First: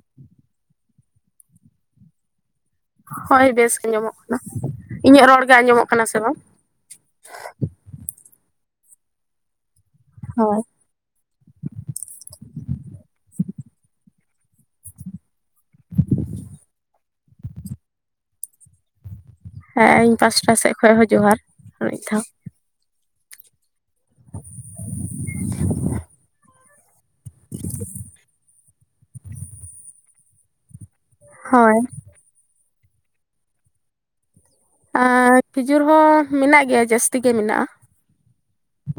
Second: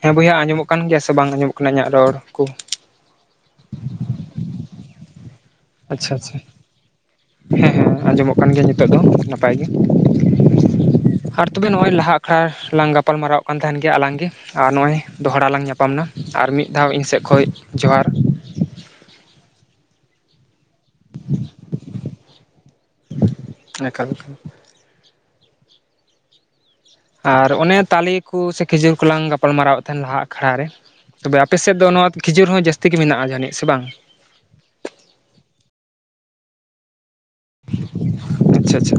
ᱦᱮᱸ ᱵᱚᱭᱦᱟ ᱟᱸᱡᱚᱢᱚᱜ ᱠᱟᱱ ᱜᱮᱭᱟ ᱥᱮ ᱵᱟᱝ ᱟᱸᱡᱚᱢᱚᱜ ᱠᱟᱱᱟ ᱤᱧᱟᱹᱜ ᱨᱚᱲ ᱠᱩ ᱦᱳᱭ ᱵᱮᱥ ᱜᱮ ᱧᱚᱢᱚᱜ ᱠᱟᱱᱟ ᱤᱧᱟᱹᱜ ᱨᱚᱲ ᱜᱮ ᱟᱸᱡᱚᱢᱚᱜ ᱠᱟᱱᱟ ᱟᱪᱪᱷᱟ ᱥᱮ ᱵᱟᱝ? ᱟᱪᱪᱷᱟ ᱦᱮᱸ ᱦᱮᱸ ᱟᱸᱡᱚᱢᱚᱜ ᱠᱟᱱ ᱜᱮᱭᱟ ᱧᱤᱛᱚᱜ ᱫᱚ ᱱᱟᱯᱟᱭ ᱜᱤ᱾ ᱦᱳᱭ ᱟᱨ ᱛᱚᱵᱮ ᱱᱚᱜᱼᱚᱭ ᱞᱟᱦᱟ ᱟᱠᱷᱲᱟ ᱞᱟᱝ ᱜᱟᱯᱟᱞ ᱢᱟᱨᱟᱣ ᱠᱟᱱ ᱛᱟᱦᱮᱱ ᱜᱮᱭᱟ ᱟᱞᱟᱝ ᱜᱤ᱾ ᱟᱨ ᱱᱚᱜᱼᱚᱭ ᱫᱚᱦᱲᱟ ᱞᱟᱝ ᱧᱟᱯᱟᱢ ᱮᱱᱟ ᱟᱨ ᱢᱤᱫ ᱫᱷᱟᱣ ᱤᱧ ᱥᱮᱫ ᱠᱷᱚᱡ ᱡᱚᱦᱟᱨ᱾ ᱦᱮᱸ ᱤᱧ ᱯᱟᱥᱴᱟ ᱥᱮᱫ ᱠᱷᱚᱡ ᱦᱚᱸ ᱡᱚᱦᱟᱨ ᱟᱨ ᱢᱤᱫᱫᱷᱟᱣ᱾ ᱮᱠᱟᱞ ᱮᱠᱟᱞ [inaudible] ᱟᱨ ᱚᱱᱮ ᱛᱟᱞᱮ ᱠᱩ ᱥᱮ ᱠᱷᱤᱡᱩᱨ ᱠᱚᱞᱟᱝ ᱜᱟᱯᱟᱞ ᱢᱟᱨᱟᱣᱮᱫ ᱛᱟᱦᱮᱸᱱ ᱞᱟᱦᱟ‌ ‌‌‍‌‍ᱟᱠᱷᱲᱟ ᱨᱮ᱾ ᱛᱚᱵᱮ ᱟᱯᱮ ᱥᱮᱫ ᱦᱳᱭ ᱫᱚ ᱱᱚᱣᱟ ᱠᱷᱤᱡᱩᱨ ᱦᱚᱸ ᱡᱟᱹᱥᱛᱤ ᱜᱮ ᱢᱮᱱᱟᱜᱼᱟ ᱡᱟᱹᱱᱤᱡ ᱥᱮ ᱵᱟᱝ? ᱟᱨ ᱠᱷᱤᱡᱩᱨ ᱦᱚᱸ ᱢᱮᱱᱟᱜ ᱜᱮᱭᱟ ᱡᱟᱹᱥᱛᱤ ᱜᱮ ᱢᱮᱱᱟᱜᱼᱟ᱾ [inaudible] ᱟᱪᱪᱷᱟ ᱟᱪᱪᱷᱟ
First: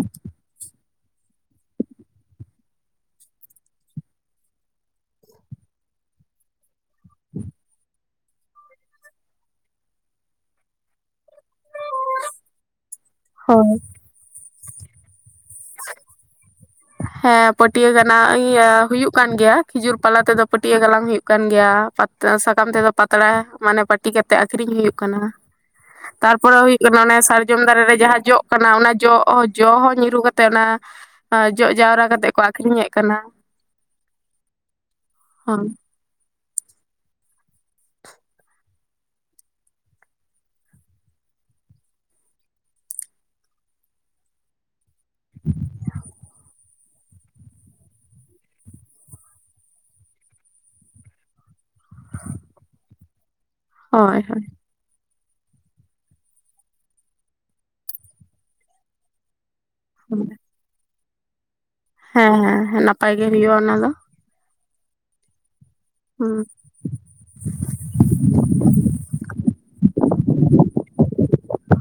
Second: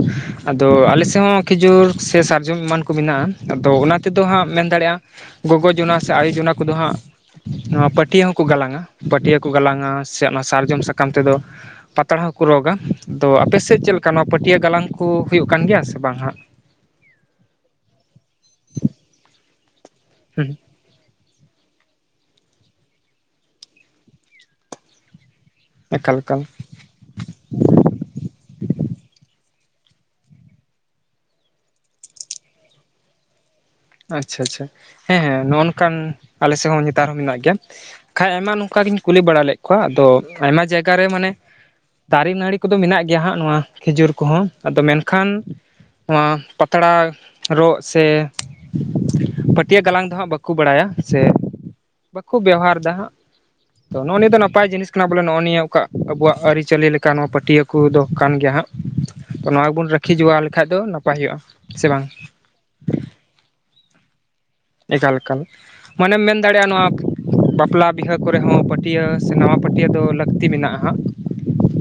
ᱟᱫᱚ ᱟᱞᱮᱥᱮᱫ ᱦᱚᱸ ᱠᱷᱤᱡᱩᱨ ᱥᱮ ᱥᱟᱨᱡᱚᱢ ᱮᱢᱟᱱ ᱠᱚ ᱢᱮᱱᱟᱜ-ᱟ, ᱟᱫᱚ ᱚᱱᱟ ᱛᱮᱫᱚ ᱦᱟᱸᱜ ᱢᱮᱱ ᱫᱟᱲᱮᱭᱟᱜᱼᱟᱢ ᱜᱚᱜᱚ ᱡᱚᱱᱟ ᱥᱮ ᱟᱭᱳ ᱡᱚᱱᱟ ᱠᱚᱫᱚ ᱦᱟᱸᱜ, ᱱᱚᱣᱟ ᱯᱟᱹᱴᱭᱟᱹ ᱦᱚᱸᱠᱚ ᱜᱟᱞᱟᱝᱼᱟ, ᱯᱟᱹᱴᱭᱟᱹ ᱠᱚ ᱜᱟᱞᱟᱝᱼᱟ ᱥᱮ ᱚᱱᱟ ᱥᱟᱨᱡᱚᱢ ᱥᱟᱠᱟᱢ ᱛᱮᱫᱚ, ᱯᱟᱛᱲᱟ ᱦᱚᱸᱠᱚ ᱨᱚᱜᱟ ᱟᱫᱚ ᱦᱳᱭ ᱟᱯᱮᱥᱮᱫ ᱪᱮᱫᱮᱠᱟ ᱱᱚᱣᱟ ᱯᱟᱹᱴᱭᱟᱹ ᱜᱟᱞᱟᱝ ᱠᱚ ᱦᱩᱭᱩᱜ ᱠᱟᱱ ᱜᱮᱭᱟ ᱥᱮ ᱵᱟᱝ-ᱟ? ᱦᱮᱸ ᱯᱟᱹᱴᱭᱟᱹ ᱜᱟᱞᱟᱝ ᱤᱭᱟᱹ ᱦᱩᱭᱩᱜ ᱠᱟᱱ ᱜᱮᱭᱟ ᱠᱷᱤᱡᱩᱨ ᱯᱟᱞᱟ ᱛᱮᱫᱚ ᱦᱩᱸ ᱯᱟᱹᱴᱭᱟᱹ ᱜᱟᱞᱟᱝ ᱦᱩᱭᱩᱜ ᱦᱩᱭᱩᱜ ᱠᱟᱱ ᱜᱮᱭᱟ ᱯᱟᱛ ᱥᱟᱠᱟᱢ ᱛᱮᱫᱚ ᱯᱟᱛᱲᱟ ᱢᱟᱱᱮ ᱯᱟᱹᱴᱤ ᱠᱟᱛᱮᱜ ᱟᱠᱷᱨᱤᱧ ᱦᱩᱭᱩᱜ ᱠᱟᱱᱟ᱾ ᱮᱠᱟᱞ ᱮᱠᱟᱞ ᱛᱟᱨᱯᱚᱨᱮ ᱦᱩᱭᱩᱜ ᱠᱟᱱᱟ ᱚᱱᱮ ᱥᱟᱨᱡᱚᱢ ᱫᱟᱨᱮ ᱨᱮ ᱡᱟᱦᱟᱸ ᱡᱚᱜ ᱠᱟᱱᱟ ᱚᱱᱟ ᱡᱚ ᱡᱚ ᱦᱚᱸ ᱧᱤᱨᱩᱨᱩ ᱠᱟᱛᱮᱜ ᱚᱱᱟ ᱡᱚᱜ ᱡᱟᱣᱨᱟ ᱠᱟᱛᱮᱫ ᱠᱚ ᱟᱠᱷᱨᱤᱧᱮᱫ ᱠᱟᱱᱟ᱾ ᱟᱪᱪᱷᱟ ᱟᱪᱪᱷᱟ ᱦᱮᱸ ᱦᱮᱸ ᱱᱚᱜᱼ ᱦᱳᱭ ᱱᱚᱝᱠᱟᱱ ᱟᱞᱮ ᱥᱮᱫ ᱦᱚᱸ ᱱᱮᱛᱟᱨ ᱦᱚᱸ ᱢᱮᱱᱟᱜ ᱜᱮᱭᱟ᱾ ᱠᱷᱟᱡ ᱟᱭᱢᱟ ᱱᱚᱝᱠᱟ ᱜᱤᱧ ᱠᱩᱞᱤ ᱵᱟᱲᱟ ᱞᱮᱫ ᱠᱚᱣᱟ ᱟᱫᱚ ᱟᱭᱢᱟ ᱡᱟᱭᱜᱟ ᱨᱮ ᱢᱟᱱᱮ ᱫᱟᱨᱮ ᱱᱟᱹᱲᱤ ᱠᱚᱫᱚ ᱢᱮᱱᱟᱜ ᱜᱮᱭᱟ ᱦᱟᱸᱜ ᱱᱚᱣᱟ ᱠᱷᱤᱡᱩᱨ ᱠᱚᱦᱚᱸ ᱟᱫᱚ ᱢᱮᱱ ᱠᱷᱟᱱ ᱱᱚᱣᱟ ᱯᱟᱛᱲᱟ ᱨᱚᱜ ᱥᱮ ᱯᱟᱹᱴᱭᱟᱹ ᱜᱟᱞᱟᱝ ᱫᱚ ᱦᱟᱸᱜ ᱵᱟᱠᱚ ᱵᱟᱲᱟᱭᱟ, ᱥᱮ ᱵᱟᱠᱚ ᱵᱮᱣᱦᱟᱨᱫᱟ ᱦᱟᱸᱜ᱾ ᱛᱚ ᱱᱚᱜᱼᱚ ᱦᱳᱭ ᱱᱤᱭᱟᱹ ᱫᱚ ᱦᱳᱭ ᱱᱟᱯᱟᱭ ᱡᱤᱱᱤᱥ ᱠᱟᱱᱟ ᱵᱚᱞᱮ ᱱᱚᱜᱼᱚᱭ ᱱᱤᱭᱟᱹ ᱚᱠᱟ ᱟᱵᱚᱣᱟᱜ ᱟᱹᱨᱤᱪᱟᱹᱞᱤ ᱞᱮᱠᱟ ᱱᱚᱣᱟ ᱯᱟᱹᱴᱭᱟᱹ ᱠᱚᱫᱚ ᱠᱟᱱ ᱜᱮᱭᱟ ᱦᱟᱸᱜ᱾ ᱛᱚ ᱱᱚᱣᱟ ᱜᱮᱵᱚᱱ ᱨᱟᱠᱷᱤ ᱡᱚᱣᱟ ᱞᱮᱠᱷᱟᱡ ᱫᱚ ᱱᱟᱯᱟᱭ ᱦᱩᱭᱩᱜᱼᱟ᱾ ᱥᱮ ᱵᱟᱝ ᱦᱮᱸ ᱦᱮᱸ ᱱᱟᱯᱟᱭ ᱜᱮ ᱦᱩᱭᱩᱜᱼᱟ ᱚᱱᱟ ᱫᱚ᱾ ᱮᱠᱟᱞ ᱮᱠᱟᱞ ᱢᱟᱱᱮᱢ ᱦᱩᱸ ᱢᱮᱱ ᱫᱟᱲᱮᱭᱟᱜᱼᱟ ᱱᱚᱣᱟ ᱵᱟᱯᱞᱟ ᱵᱤᱦᱟᱹ ᱠᱚᱨᱮ ᱦᱚᱸ ᱯᱟᱹᱴᱭᱟᱹ ᱥᱮ ᱱᱟᱣᱟ ᱯᱟᱹᱴᱭᱟᱹ ᱫᱚ ᱞᱟᱹᱠᱛᱤ ᱢᱮᱱᱟᱜᱼᱟ᱾